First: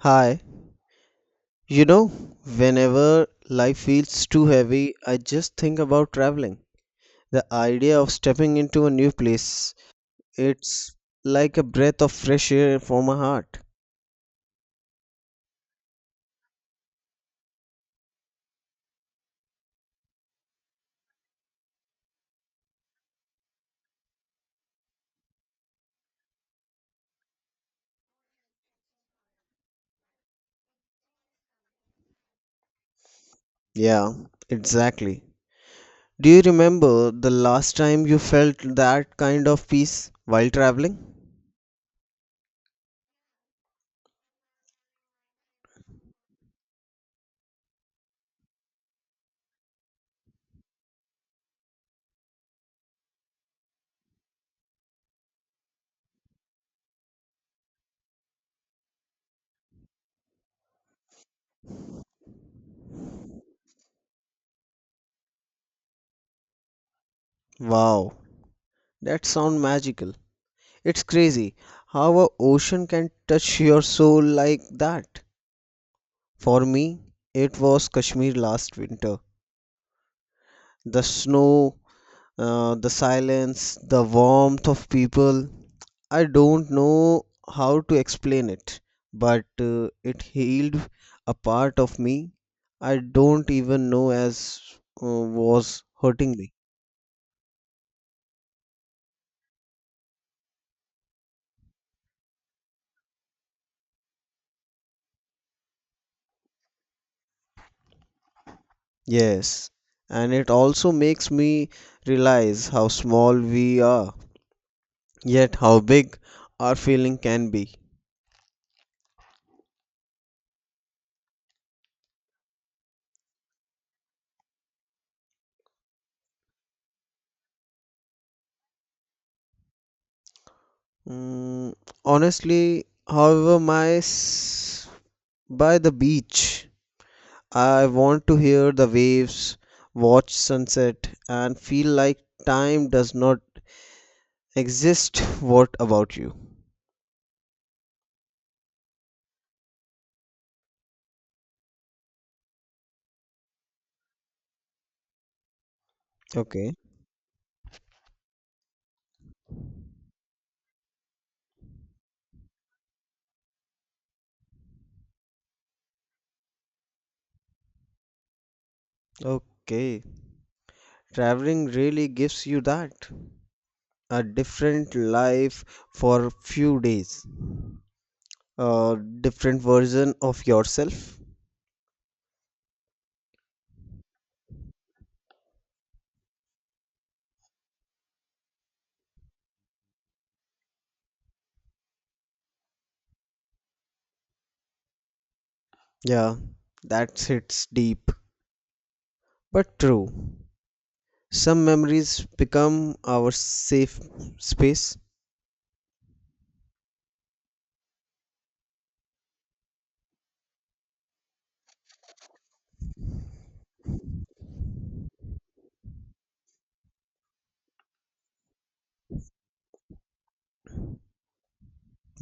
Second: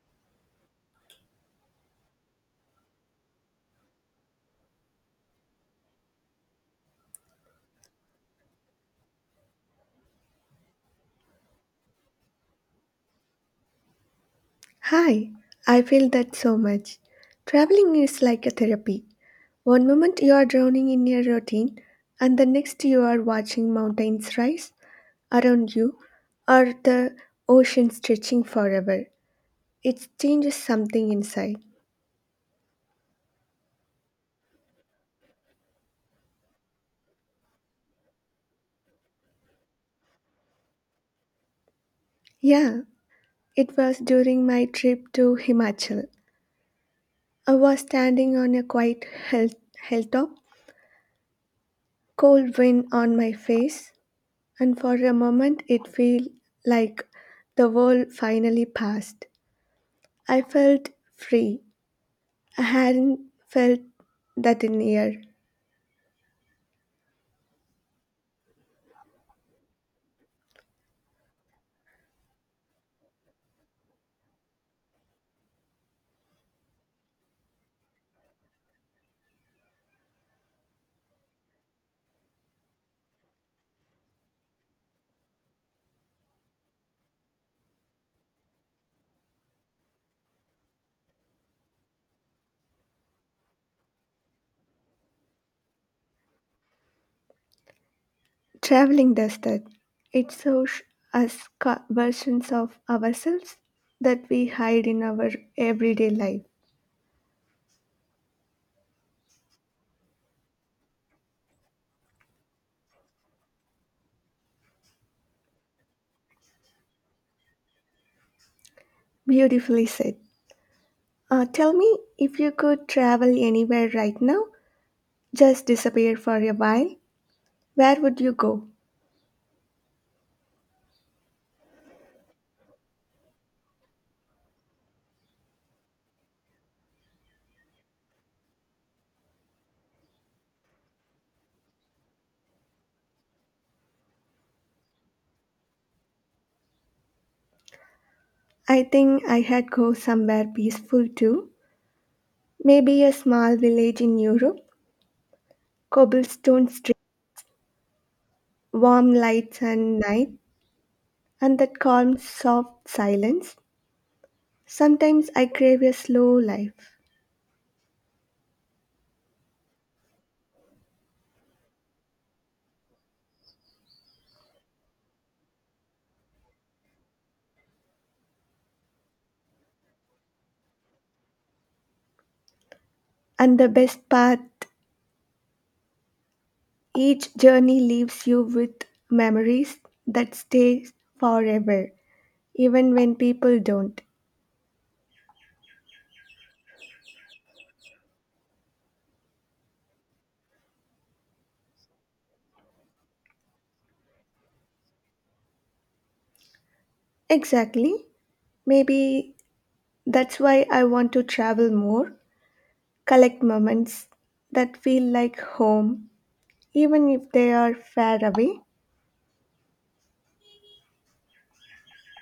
Hi, you know, whenever life feels too heavy, I just think about traveling. The idea of stepping into a new place, it's like a breath of fresh air for my heart. Hi, I feel that so much. Traveling is like a therapy. One moment you are drowning in your routine, and the next you are watching mountains rise around you or the ocean stretching forever. It changes something inside. Yeah, exactly. Do you remember the last time you felt that kind of peace while traveling? Yeah, it was during my trip to Himachal. I was standing on a quiet hilltop, cold wind on my face, and for a moment it felt like the world finally passed. I felt free. I hadn't felt that in years. Wow, that sounds magical. It's crazy how a ocean can touch your soul like that. For me, it was Kashmir last winter. The snow, the silence, the warmth of people. I don't know how to explain it, but it healed a part of me I don't even know as was hurting me. Traveling does that. It shows us versions of ourselves that we hide in our everyday life. Yes, and it also makes me realize how small we are, yet how big our feeling can be. Beautifully said. Tell me, if you could travel anywhere right now, just disappear for a while, where would you go? Mm, Honestly, however, by the beach. I want to hear the waves, watch sunset, and feel like time does not exist. What about you? I think I had go somewhere peaceful too. Maybe a small village in Europe, cobblestone Okay. street, warm lights and night, and that calm, soft silence. Sometimes I crave a slow life. Okay. Traveling really gives you that a different life for few days, a different version of yourself. And the best part, each journey leaves you with memories that stay forever, even when people don't. Yeah, that hits deep, but true. Some memories become our safe space. Exactly. Maybe that's why I want to travel more, collect moments that feel like home, even if they are far away.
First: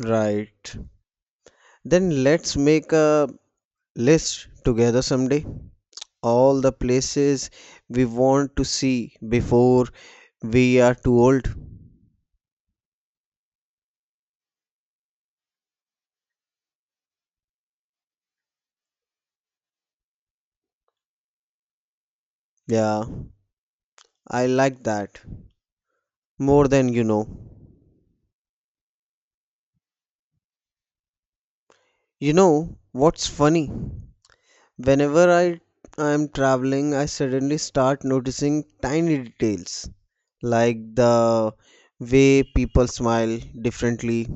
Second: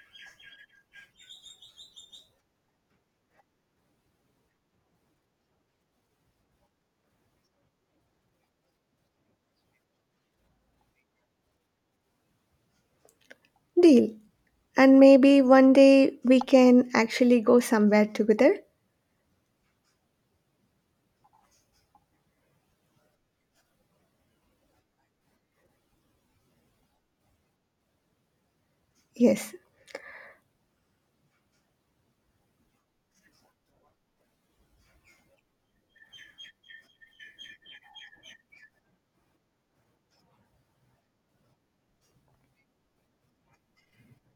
Right. Then let's make a list together someday all the places we want to see before we are too old. Deal. And maybe one day we can actually go somewhere together. Yeah, I like that more than you know. Yes, You know what's funny? Whenever I am traveling, I suddenly start noticing tiny details like the way people smile differently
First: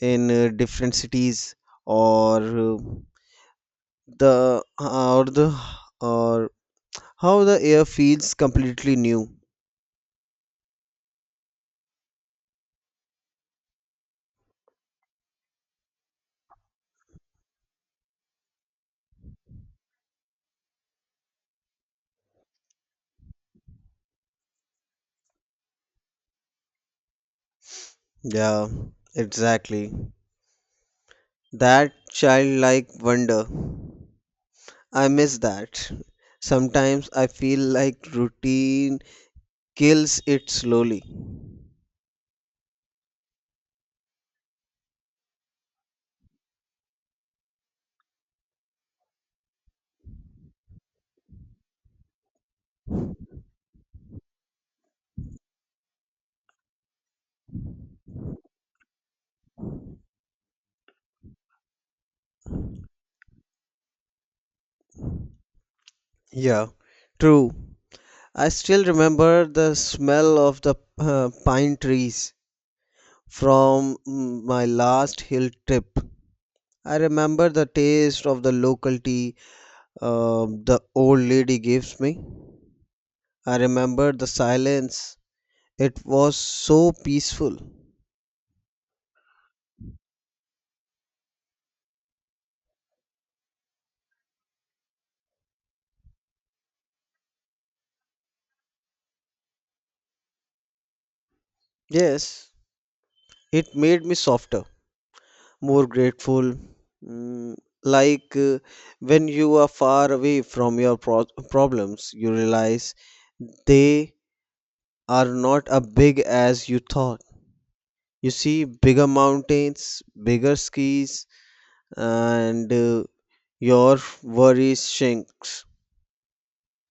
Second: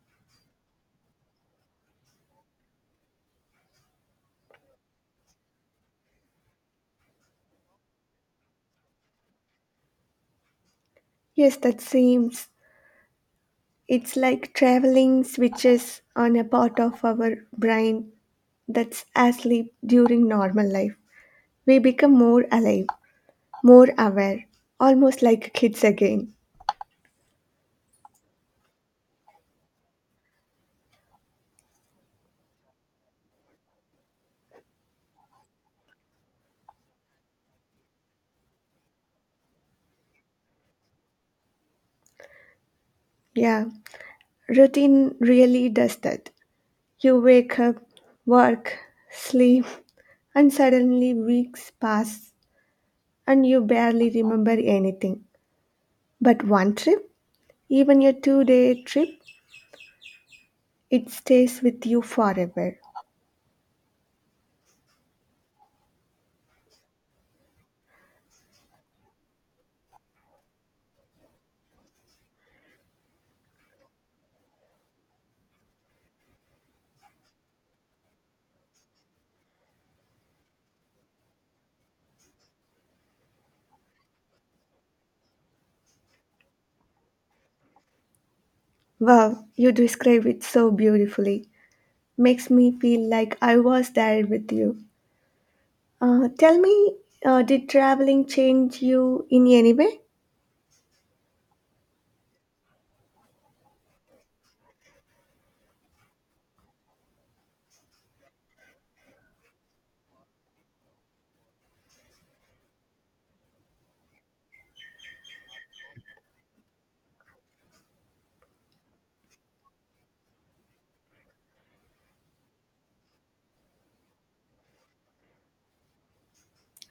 in different cities or the or the or how the air feels completely new. Yes, that seems. It's like traveling switches on a part of our brain that's asleep during normal life. We become more alive, more aware, almost like kids again. Yeah, exactly. That childlike wonder. I miss that. Sometimes I feel like routine kills it slowly. Yeah, routine really does that. You wake up, work, sleep, and suddenly weeks pass and you barely remember anything. But one trip, even a 2-day trip, it stays with you forever. Yeah, true. I still remember the smell of the pine trees from my last hill trip. I remember the taste of the local tea the old lady gives me. I remember the silence. It was so peaceful. Wow, you describe it so beautifully. Makes me feel like I was there with you. Tell me, did traveling change you in any way? Yes, it made me softer, more grateful. Mm, like when you are far away from your problems, you realize they are not as big as you thought. You see bigger mountains, bigger skis, and your worries shrinks.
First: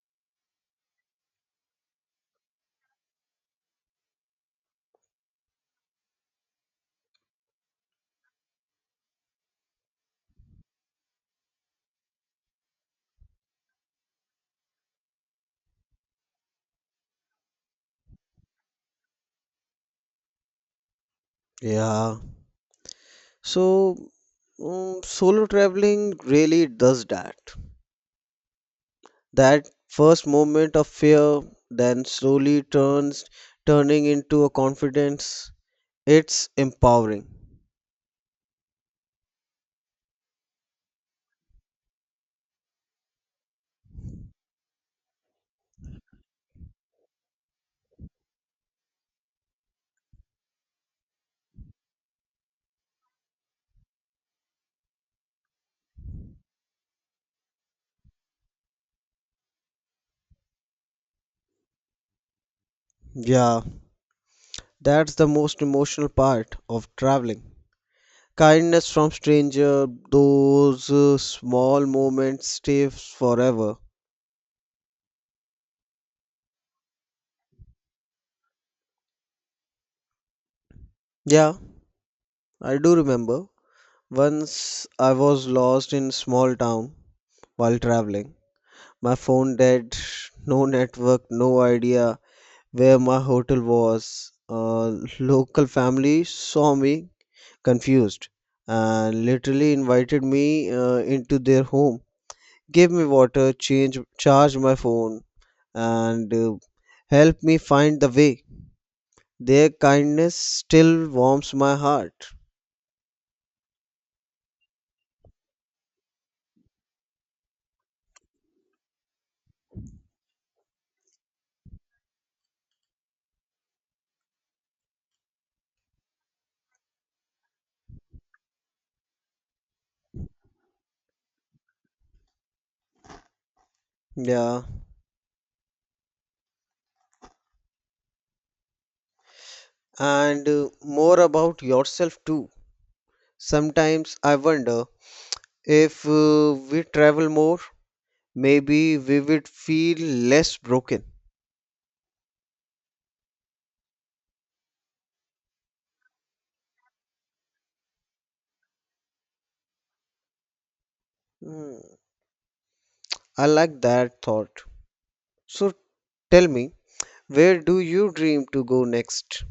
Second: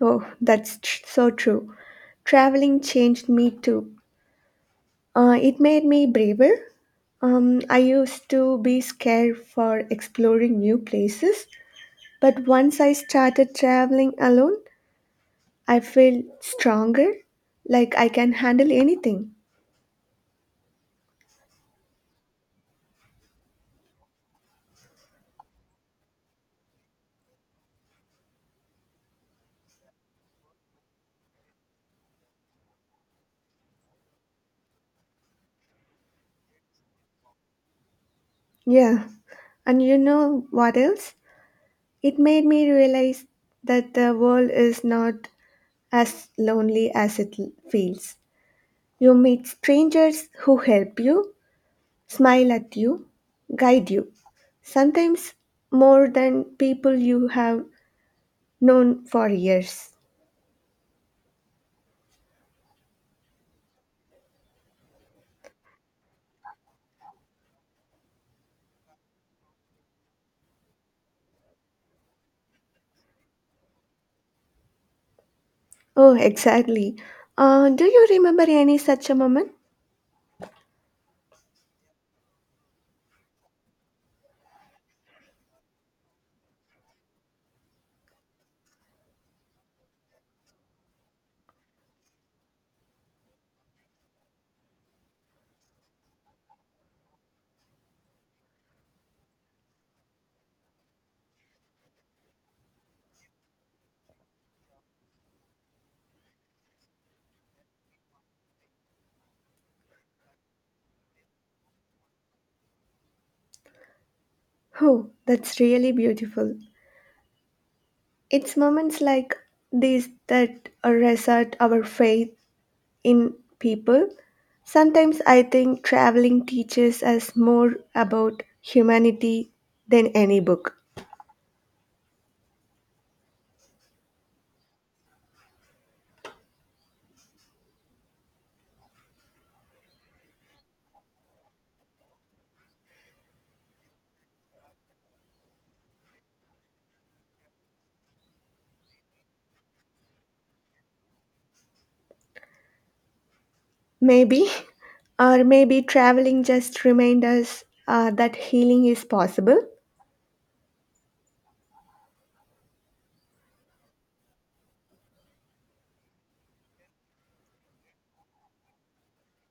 Oh, that's so true. Traveling changed me too. It made me braver. I used to be scared for exploring new places, but once I started traveling alone, I felt stronger, like I can handle anything. Yeah. So, solo traveling really does that. That first moment of fear then slowly turns turning into a confidence. It's empowering. Yeah, and you know what else? It made me realize that the world is not as lonely as it feels. You meet strangers who help you, smile at you, guide you, sometimes more than people you have known for years. Yeah, that's the most emotional part of traveling. Kindness from stranger, those small moments stay forever. Oh, exactly. Do you remember any such a moment? Yeah, I do remember. Once I was lost in small town while traveling. My phone dead, no network, no idea where my hotel was, a local family saw me confused and literally invited me into their home, gave me water, change, charged my phone, and helped me find the way. Their kindness still warms my heart. Oh, that's really beautiful. It's moments like these that reset our faith in people. Sometimes I think traveling teaches us more about humanity than any book. Yeah, and more about yourself too. Sometimes I wonder if we travel more, maybe we would feel less broken. Maybe, or maybe traveling just reminds us that healing is possible. Hmm. I like that thought. So tell me, where do you dream to go next?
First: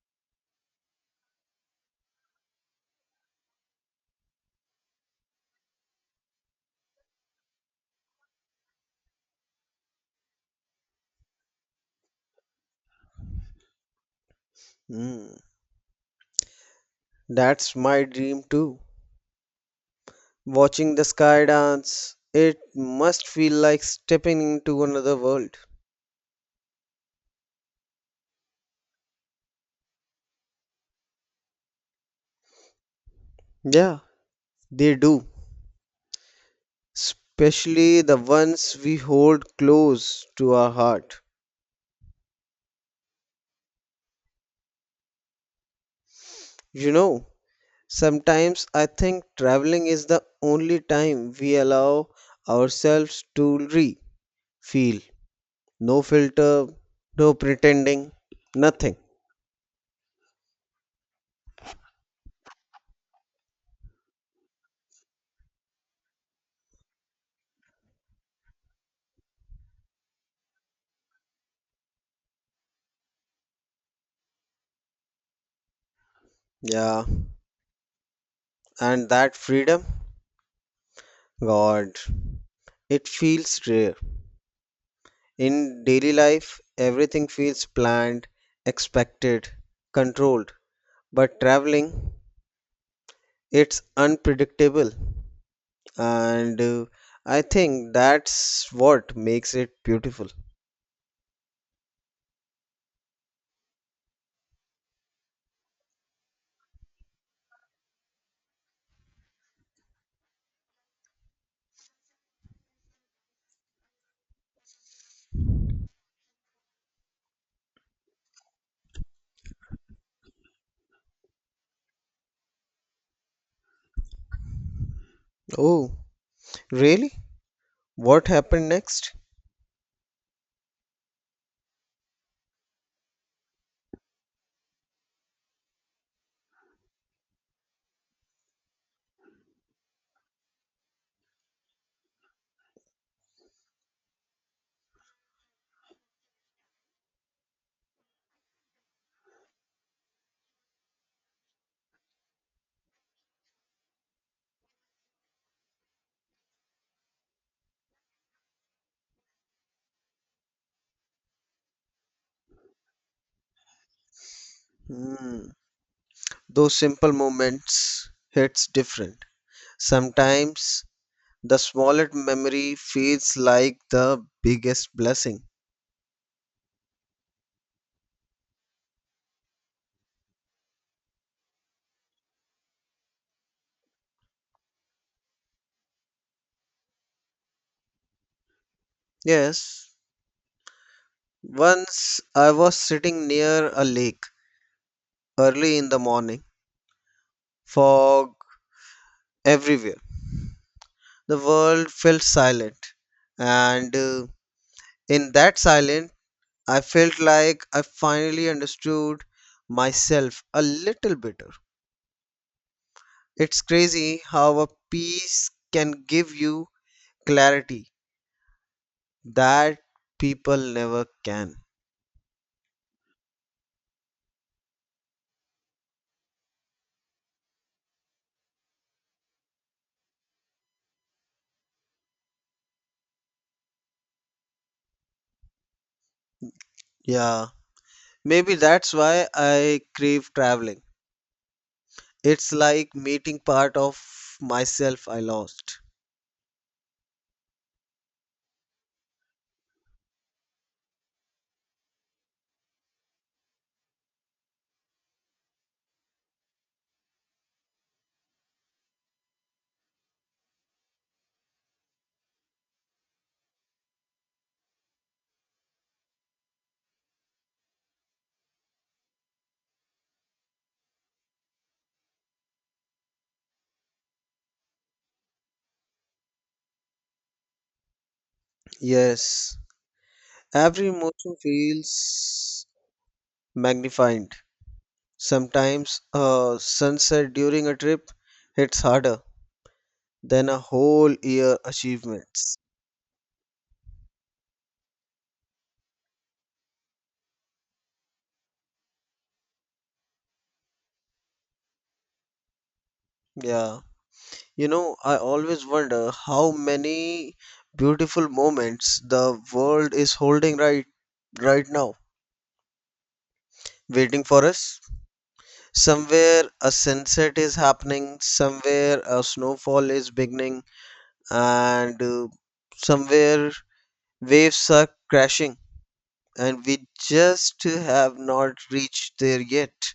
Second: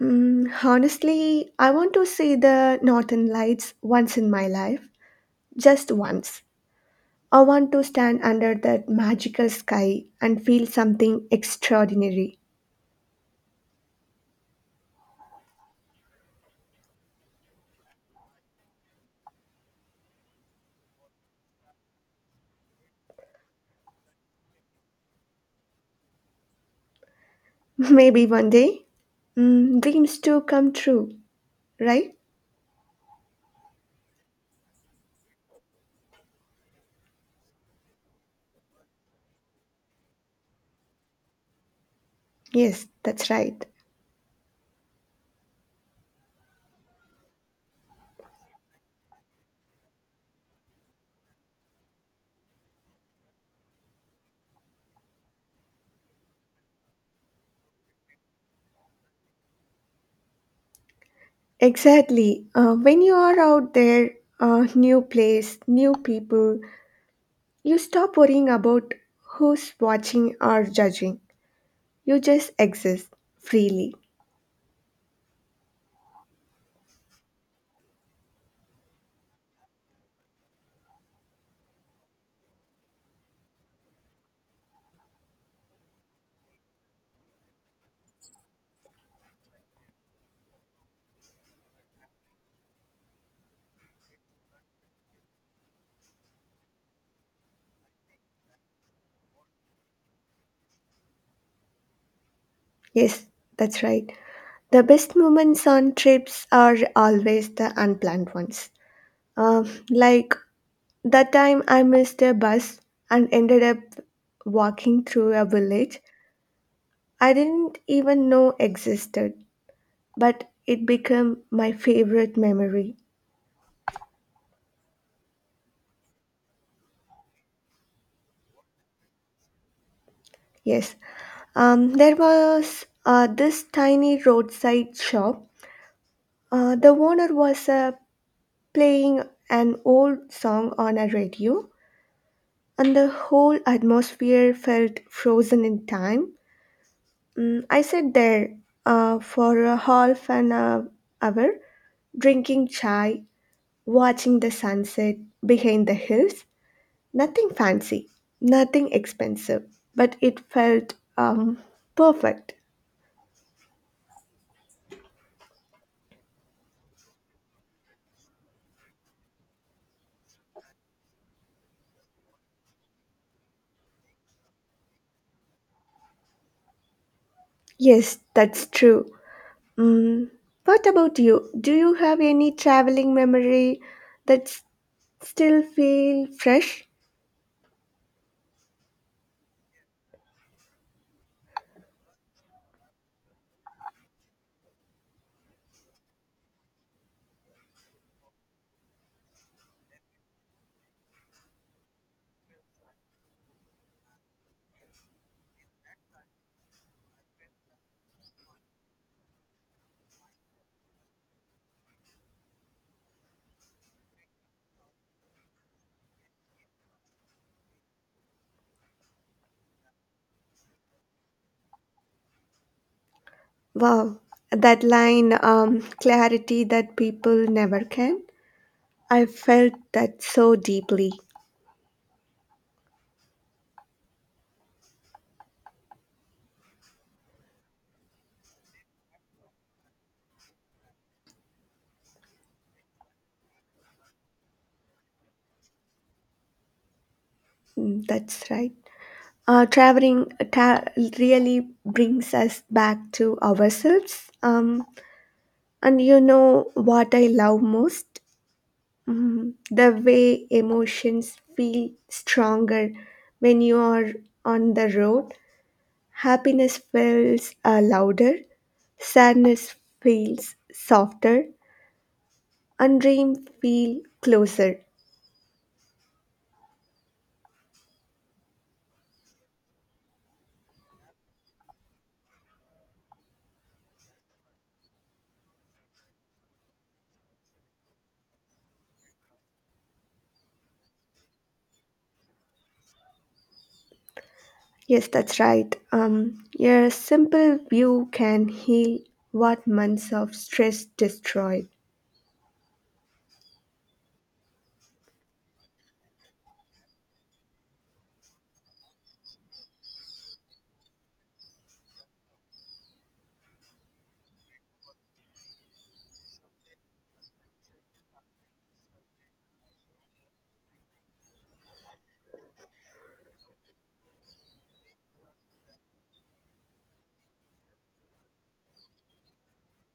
Honestly, I want to see the northern lights once in my life, just once. I want to stand under that magical sky and feel something extraordinary. Hmm, that's my dream too. Watching the sky dance, it must feel like stepping into another world. Maybe one day, dreams too come true, right? Yeah, they do. Especially the ones we hold close to our heart. Yes, that's right. You know, sometimes I think traveling is the only time we allow ourselves to re feel. No filter, no pretending, nothing. Exactly. When you are out there, new place, new people, you stop worrying about who's watching or judging. You just exist freely. Yeah, and that freedom, God, it feels rare. In daily life, everything feels planned, expected, controlled. But traveling, it's unpredictable. And I think that's what makes it beautiful. Yes, that's right. The best moments on trips are always the unplanned ones. Like that time I missed a bus and ended up walking through a village I didn't even know existed, but it became my favorite memory. Oh, really? What happened next? Yes, there was this tiny roadside shop. The owner was playing an old song on a radio, and the whole atmosphere felt frozen in time. I sat there for a half an hour, drinking chai, watching the sunset behind the hills. Nothing fancy, nothing expensive, but it felt perfect. Hmm. Those simple moments hits different. Sometimes the smallest memory feels like the biggest blessing. Yes, that's true. Mm, what about you? Do you have any traveling memory that still feel fresh? Yes, once I was sitting near a lake early in the morning, fog everywhere. The world felt silent, and in that silence, I felt like I finally understood myself a little better. It's crazy how a peace can give you clarity that people never can. Wow, that line, clarity that people never can. I felt that so deeply. Yeah. Maybe that's why I crave traveling. It's like meeting part of myself I lost. That's right. Traveling really brings us back to ourselves. And you know what I love most? The way emotions feel stronger when you are on the road. Happiness feels louder, sadness feels softer, and dream feel closer. Yes, every emotion feels magnified. Sometimes a sunset during a trip hits harder than a whole year achievements. Yes, that's right. Your simple view can heal what months of stress destroyed. Yeah. You know, I always wonder how many beautiful moments the world is holding right now waiting for us. Somewhere a sunset is happening, somewhere a snowfall is beginning, and somewhere waves are crashing, and we just have not reached there yet.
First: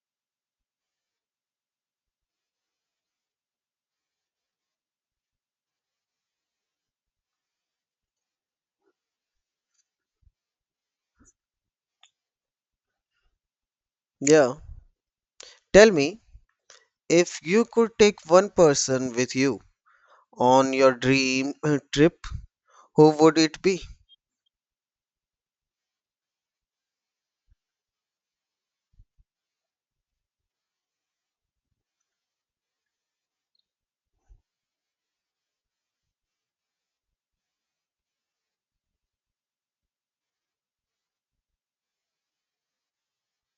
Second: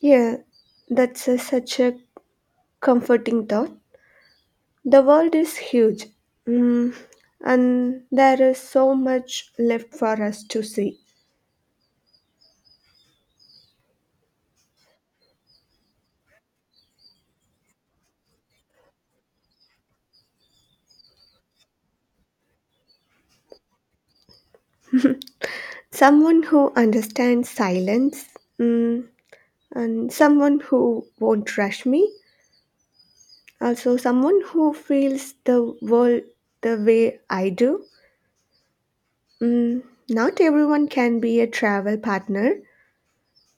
Yeah, that's such a comforting thought. The world is huge, mm, and there is so much left for us to see. Yeah. Tell me, if you could take one person with you on your dream trip, who would it be? Someone who understands silence, mm, and someone who won't rush me. Also, someone who feels the world the way I do. Mm, Not everyone can be a travel partner,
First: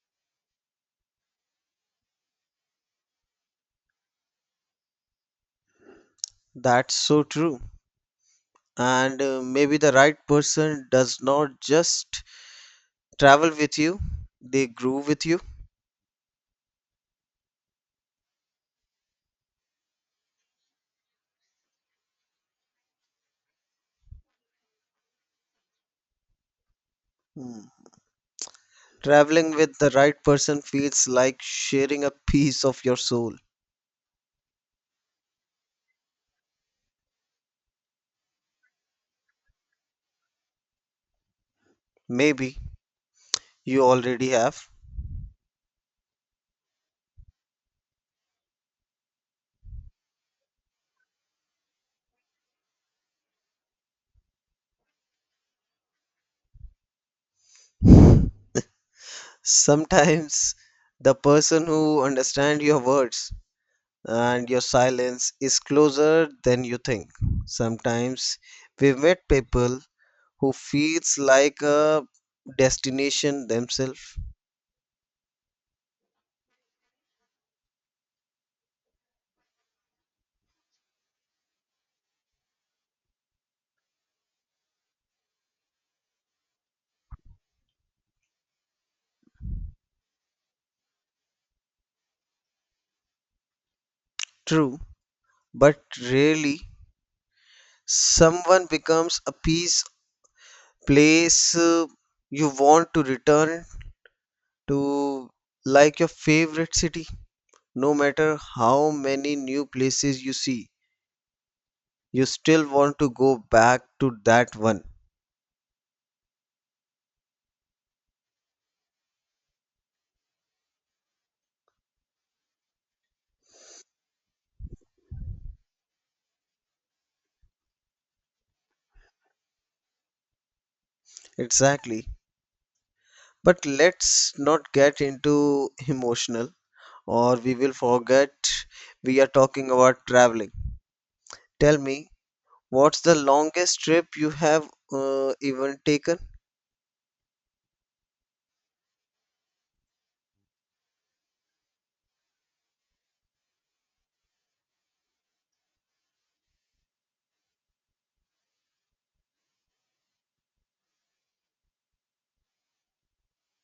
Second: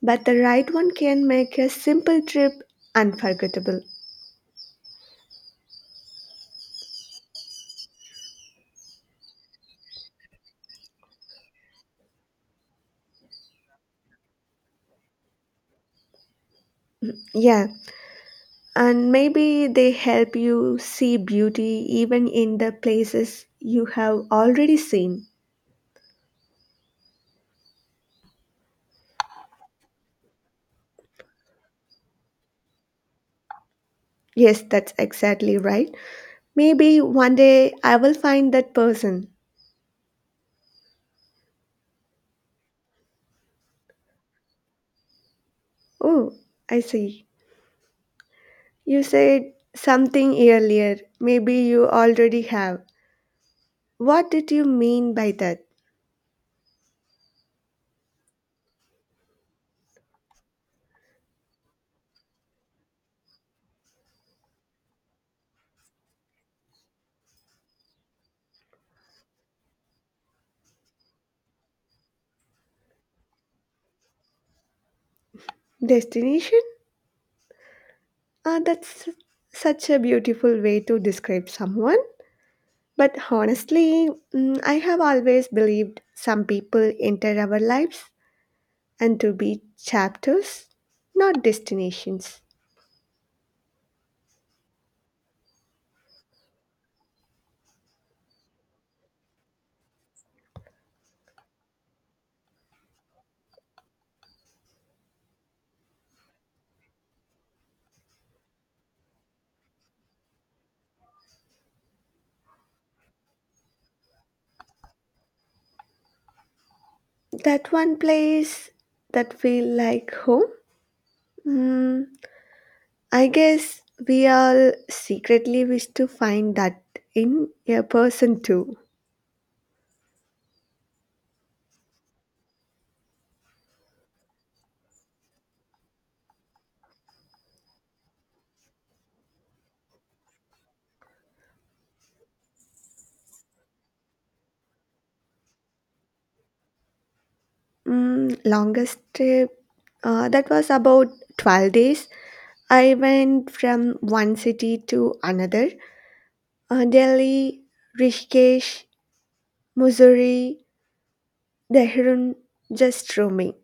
but the right one can make a simple trip unforgettable. That's so true. And maybe the right person does not just travel with you, they grew with you. Yeah, and maybe they help you see beauty even in the places you have already seen. Hmm. Traveling with the right person feels like sharing a piece of your soul. Yes, that's exactly right. Maybe one day I will find that person. Maybe you already have. Oh, I see. You said something earlier. Maybe you already have. What did you mean by that? Sometimes the person who understands your words and your silence is closer than you think. Sometimes we meet people who feels like a destination themselves. Destination? Ah, that's such a beautiful way to describe someone. But honestly, I have always believed some people enter our lives and to be chapters, not destinations. True, but rarely someone becomes a piece place you want to return to like your favorite city. No matter how many new places you see, you still want to go back to that one. That one place that feel like home. Hmm, I guess we all secretly wish to find that in a person too. Exactly. But let's not get into emotional or we will forget we are talking about traveling. Tell me, what's the longest trip you have even taken? Longest trip, that was about 12 days. I went from one city to another, Delhi, Rishikesh, Missouri, Dehradun, just roaming,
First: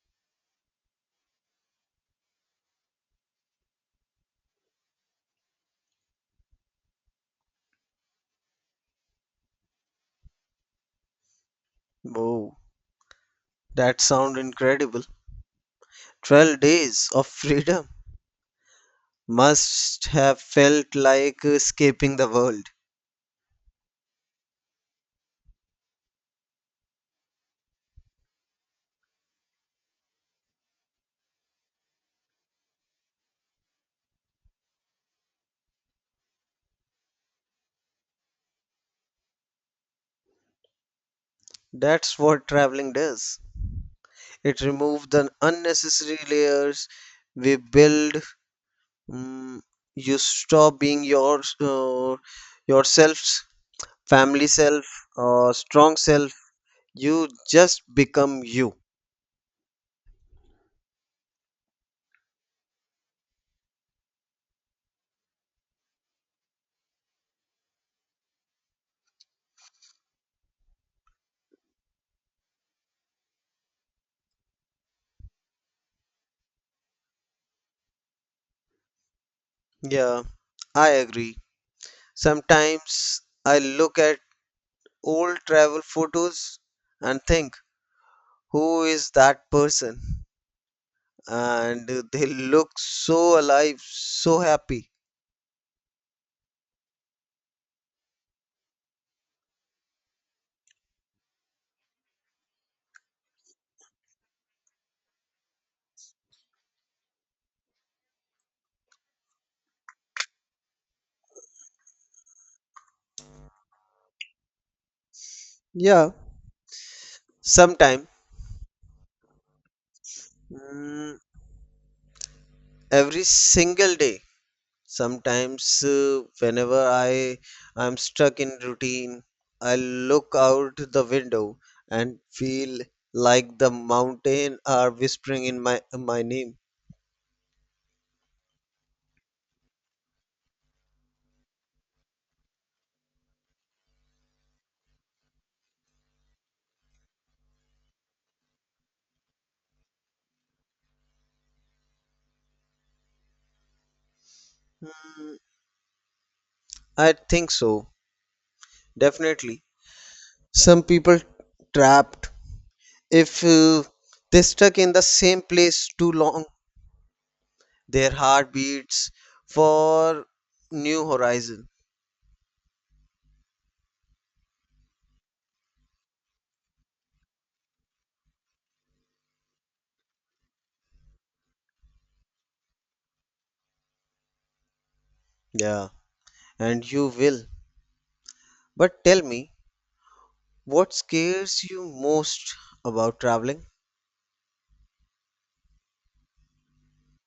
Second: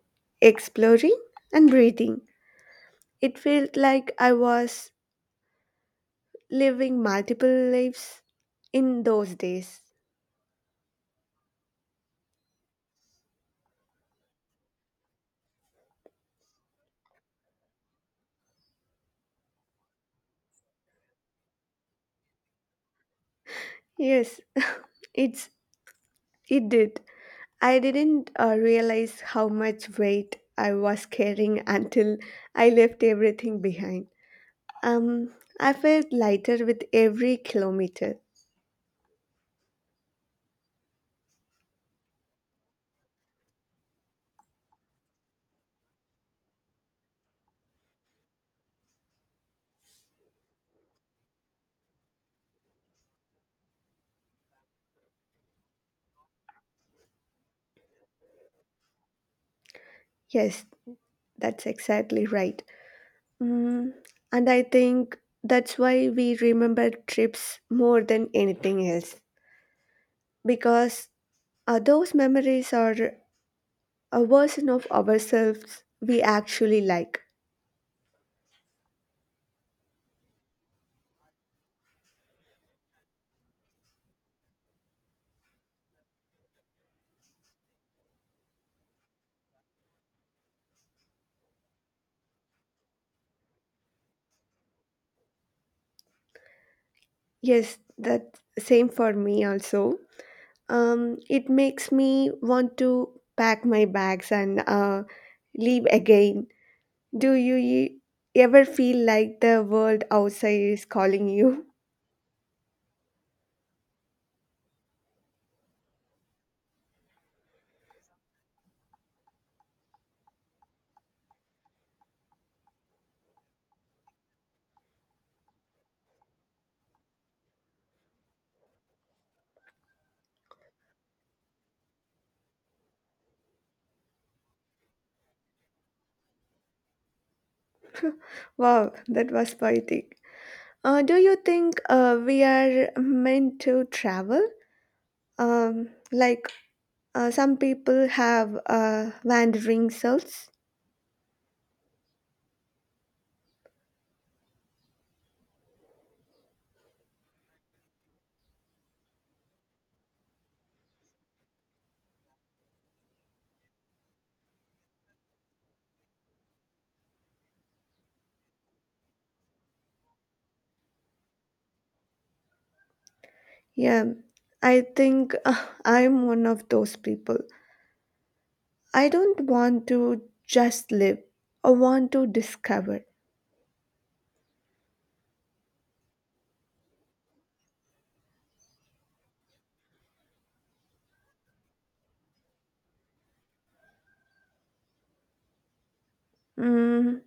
exploring, and breathing. It felt like I was living multiple lives in those days. Oh, that sounds incredible. 12 days of freedom must have felt like escaping the world. Yes, it's it did. I didn't realize how much weight I was carrying until I left everything behind. Um, I felt lighter with every kilometer. That's what traveling does. It removes the unnecessary layers we build. Mm, you stop being your yourself, family self, or strong self. You just become you. Yes, that's exactly right. Mm, and I think that's why we remember trips more than anything else, because those memories are a version of ourselves we actually like. Yeah, I agree. Sometimes I look at old travel photos and think, who is that person? And they look so alive, so happy. Yes, that's same for me also. It makes me want to pack my bags and leave again. Do you ever feel like the world outside is calling you? Yeah, sometime. mm, every single day sometimes whenever I'm stuck in routine I look out the window and feel like the mountain are whispering in my name. Wow, that was poetic. Do you think, we are meant to travel? Like, some people have wandering souls? I think so, definitely. Some people trapped if uh, they stuck in the same place too long, their heart beats for new horizon. Yeah, I think, I'm one of those people. I don't want to just live, I want to discover. Yeah, and you will. But tell me, what scares you most about traveling? Mm,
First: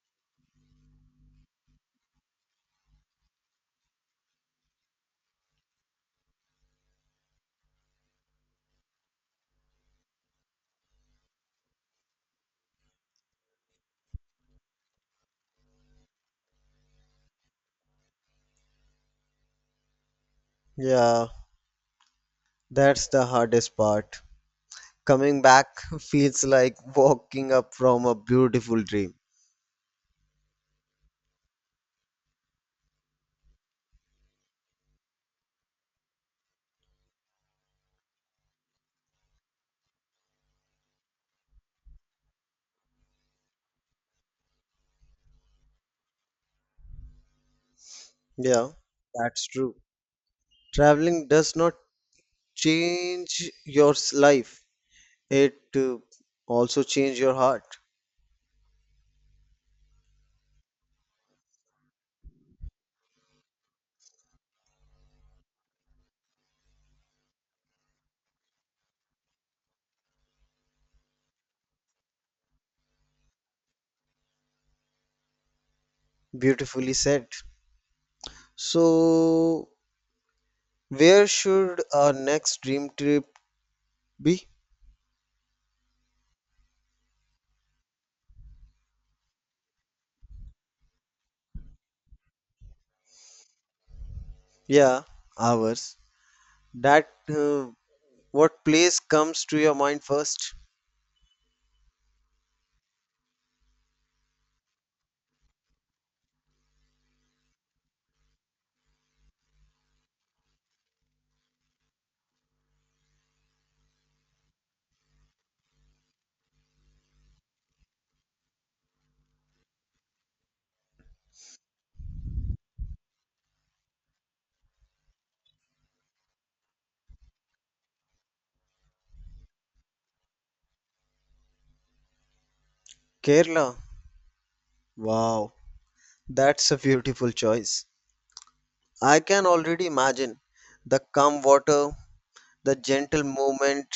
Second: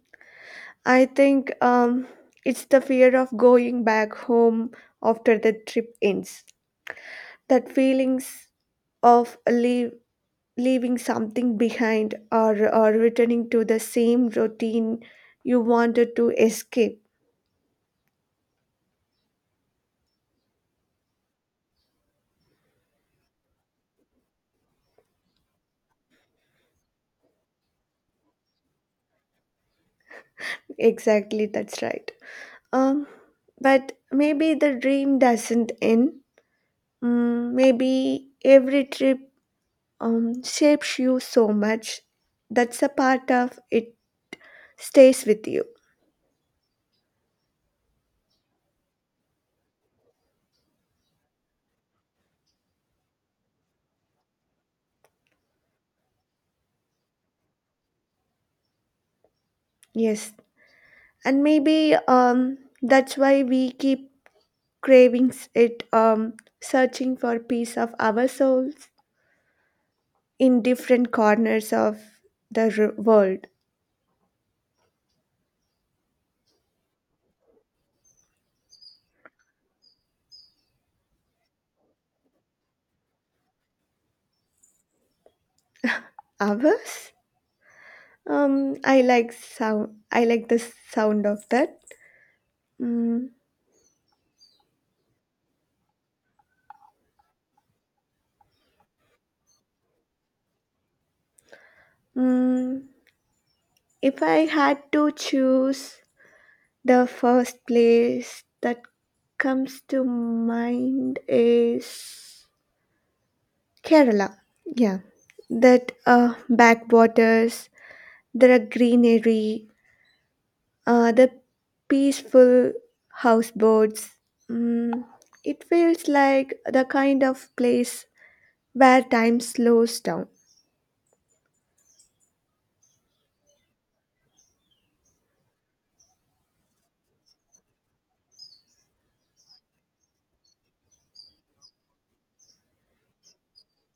I think it's the fear of going back home after the trip ends. That feelings of leaving something behind, or returning to the same routine you wanted to escape. Yeah, that's the hardest part. Coming back feels like walking up from a beautiful dream. Exactly, that's right. Um, but maybe the dream doesn't end. Maybe every trip shapes you so much. That's a part of it stays with you. Yeah, that's true. Traveling does not change your life, it also changes your heart. Yes, and maybe that's why we keep craving it, searching for peace of our souls in different corners of the world. Beautifully said. So, where should our next dream trip be? Ours. I like the sound of that. Mm, Yeah, ours. That what place comes to your mind first? mm. If I had to choose, the first place that comes to mind is Kerala. Yeah, that, backwaters, there are greenery, the peaceful houseboats. Mm, it feels like the kind of place where time slows down. Kerala. Wow, that's a beautiful choice. I can already imagine the calm water, the gentle movement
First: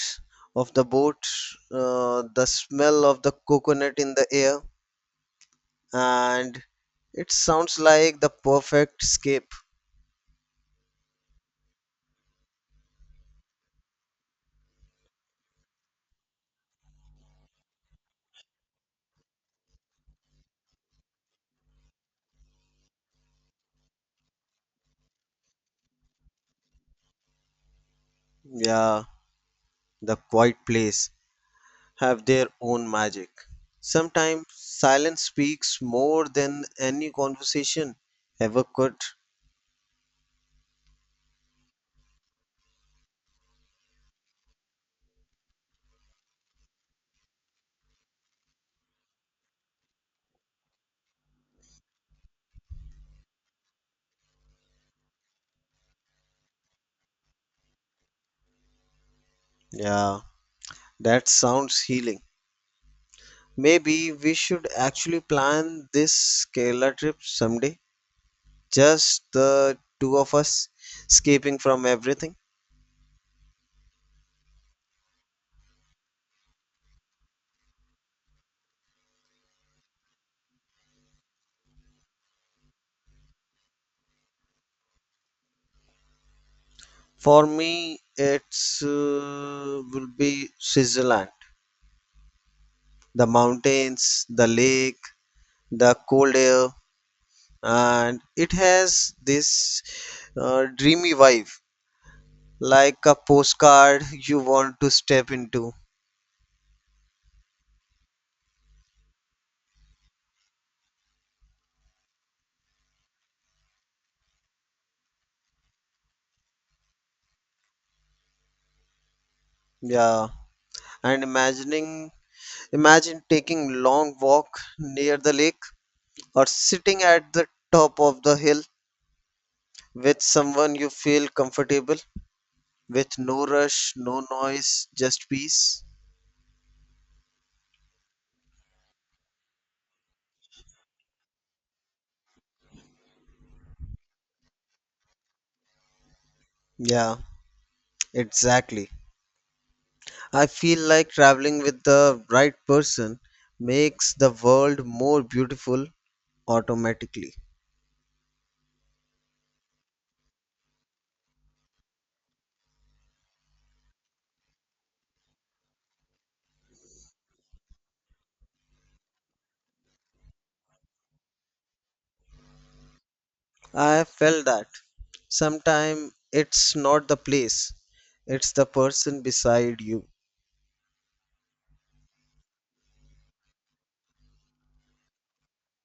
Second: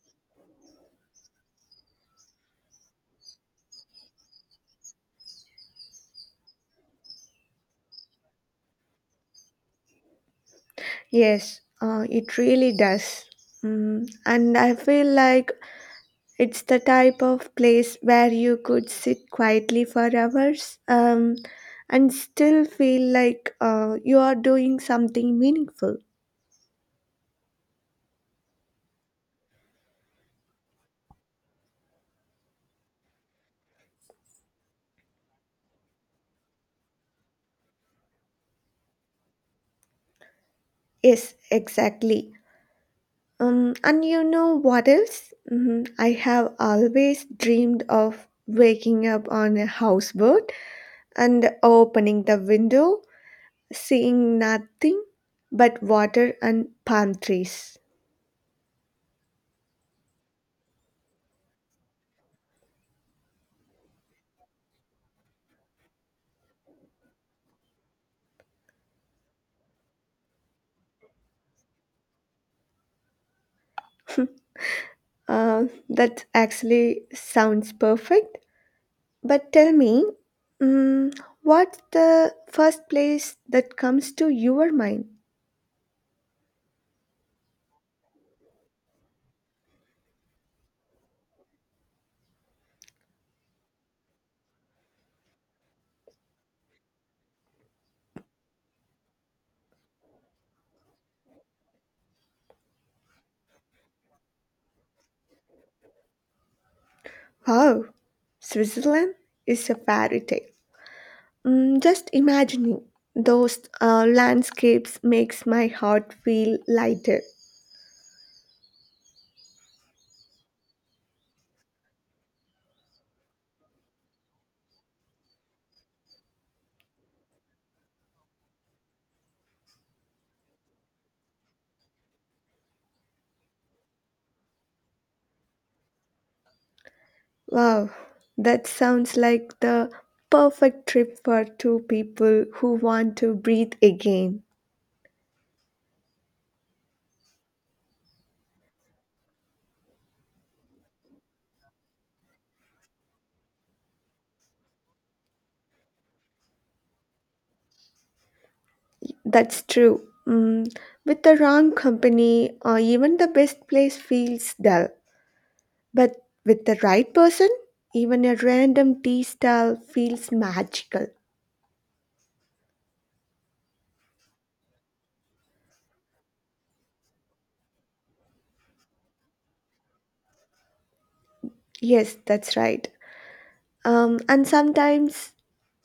of the boat, the smell of the coconut in the air, and it sounds like the perfect escape. Yes, it really does. And I feel like it's the type of place where you could sit quietly for hours, and still feel like, you are doing something meaningful. Yeah, the quiet place have their own magic. Sometimes silence speaks more than any conversation ever could. Yes, exactly. And you know what else? Mhm, I have always dreamed of waking up on a houseboat and opening the window, seeing nothing but water and palm trees. Yeah, that sounds healing. Maybe we should actually plan this Kerala trip someday. Just the two of us escaping from everything. Uh, that actually sounds perfect. But tell me, mm, what's the first place that comes to your mind? For me, it's will be Switzerland. The mountains, the lake, the cold air, and it has this dreamy vibe, like a postcard you want to step into. Wow, Switzerland is a fairy tale. Just imagining those landscapes makes my heart feel lighter. Yeah, and imagining imagine taking long walk near the lake or sitting at the top of the hill with someone you feel comfortable with, no rush, no noise, just peace. Wow, that sounds like the perfect trip for two people who want to breathe again. Yeah, exactly. I feel like traveling with the right person makes the world more beautiful automatically. That's true. With the wrong company, or even the best place feels dull. But with the right person, even a random tea stall feels magical. I have felt that. Sometimes it's not the place, it's the person beside you. Yes, that's right. And sometimes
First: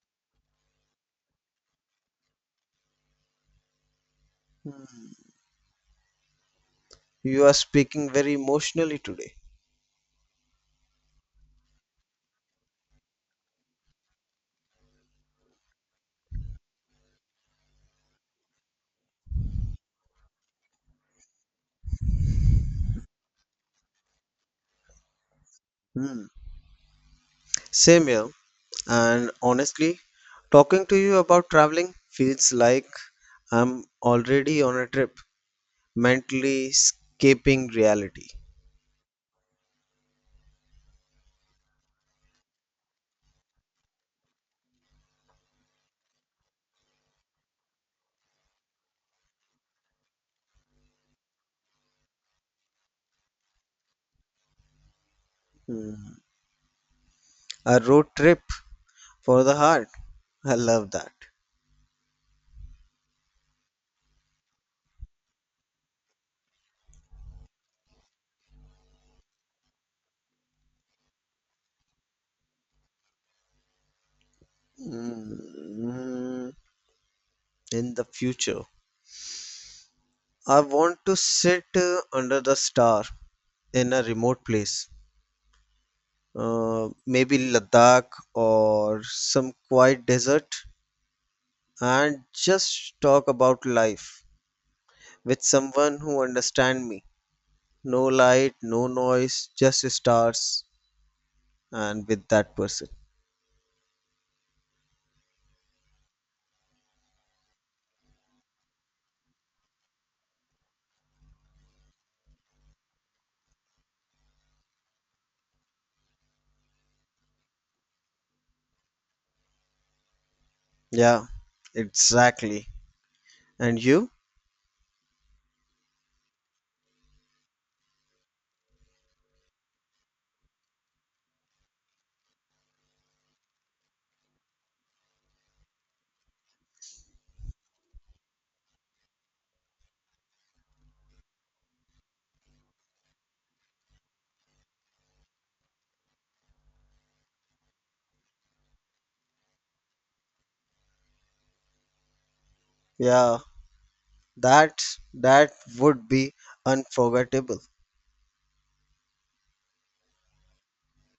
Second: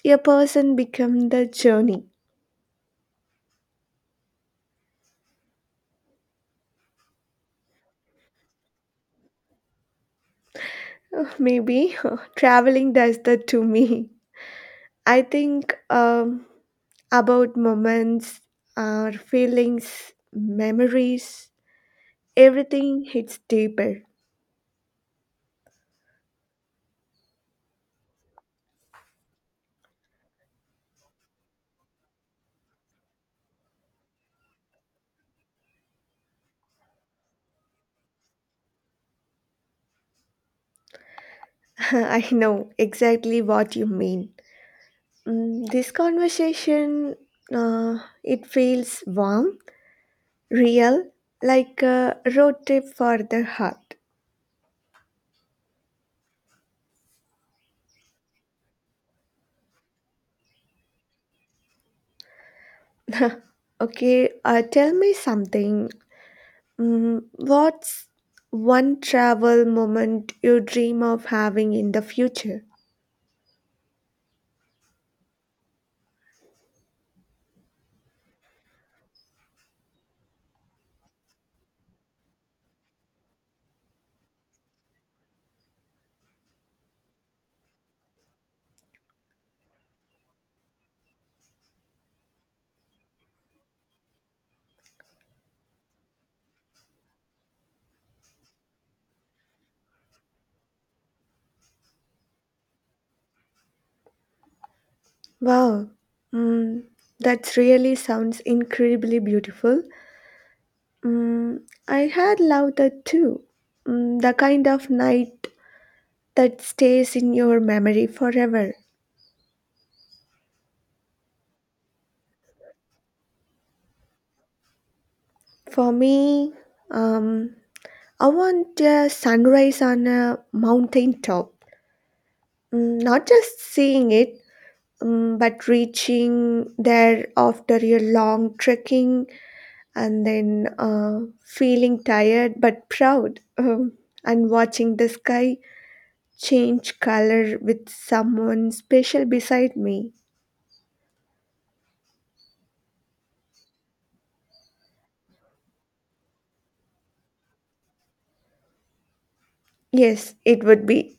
a person becomes the journey. You are speaking very emotionally today. Maybe traveling does that to me. I think about moments, our feelings, memories, everything hits deeper. Hmm. Same here. And honestly, talking to you about traveling feels like I'm already on a trip, mentally escaping reality. I know exactly what you mean. This conversation, it feels warm, real, like a road trip for the heart. Mm. A road trip for the heart. I love that. Okay, tell me something. What's one travel moment you dream of having in the future? Mm. In the future, I want to sit under the star in a remote place. Maybe Ladakh or some quiet desert and just talk about life with someone who understand me. No light, no noise, just stars and with that person. Wow, mm, that really sounds incredibly beautiful. Mm, I had loved that too. The kind of night that stays in your memory forever. Yeah, exactly. And you? For me, um, I want a sunrise on a mountain top. Not just seeing it, but reaching there after a long trekking and then, feeling tired but proud, and watching the sky change color with someone special beside me. Yeah, that that would be unforgettable. Yes, it would be.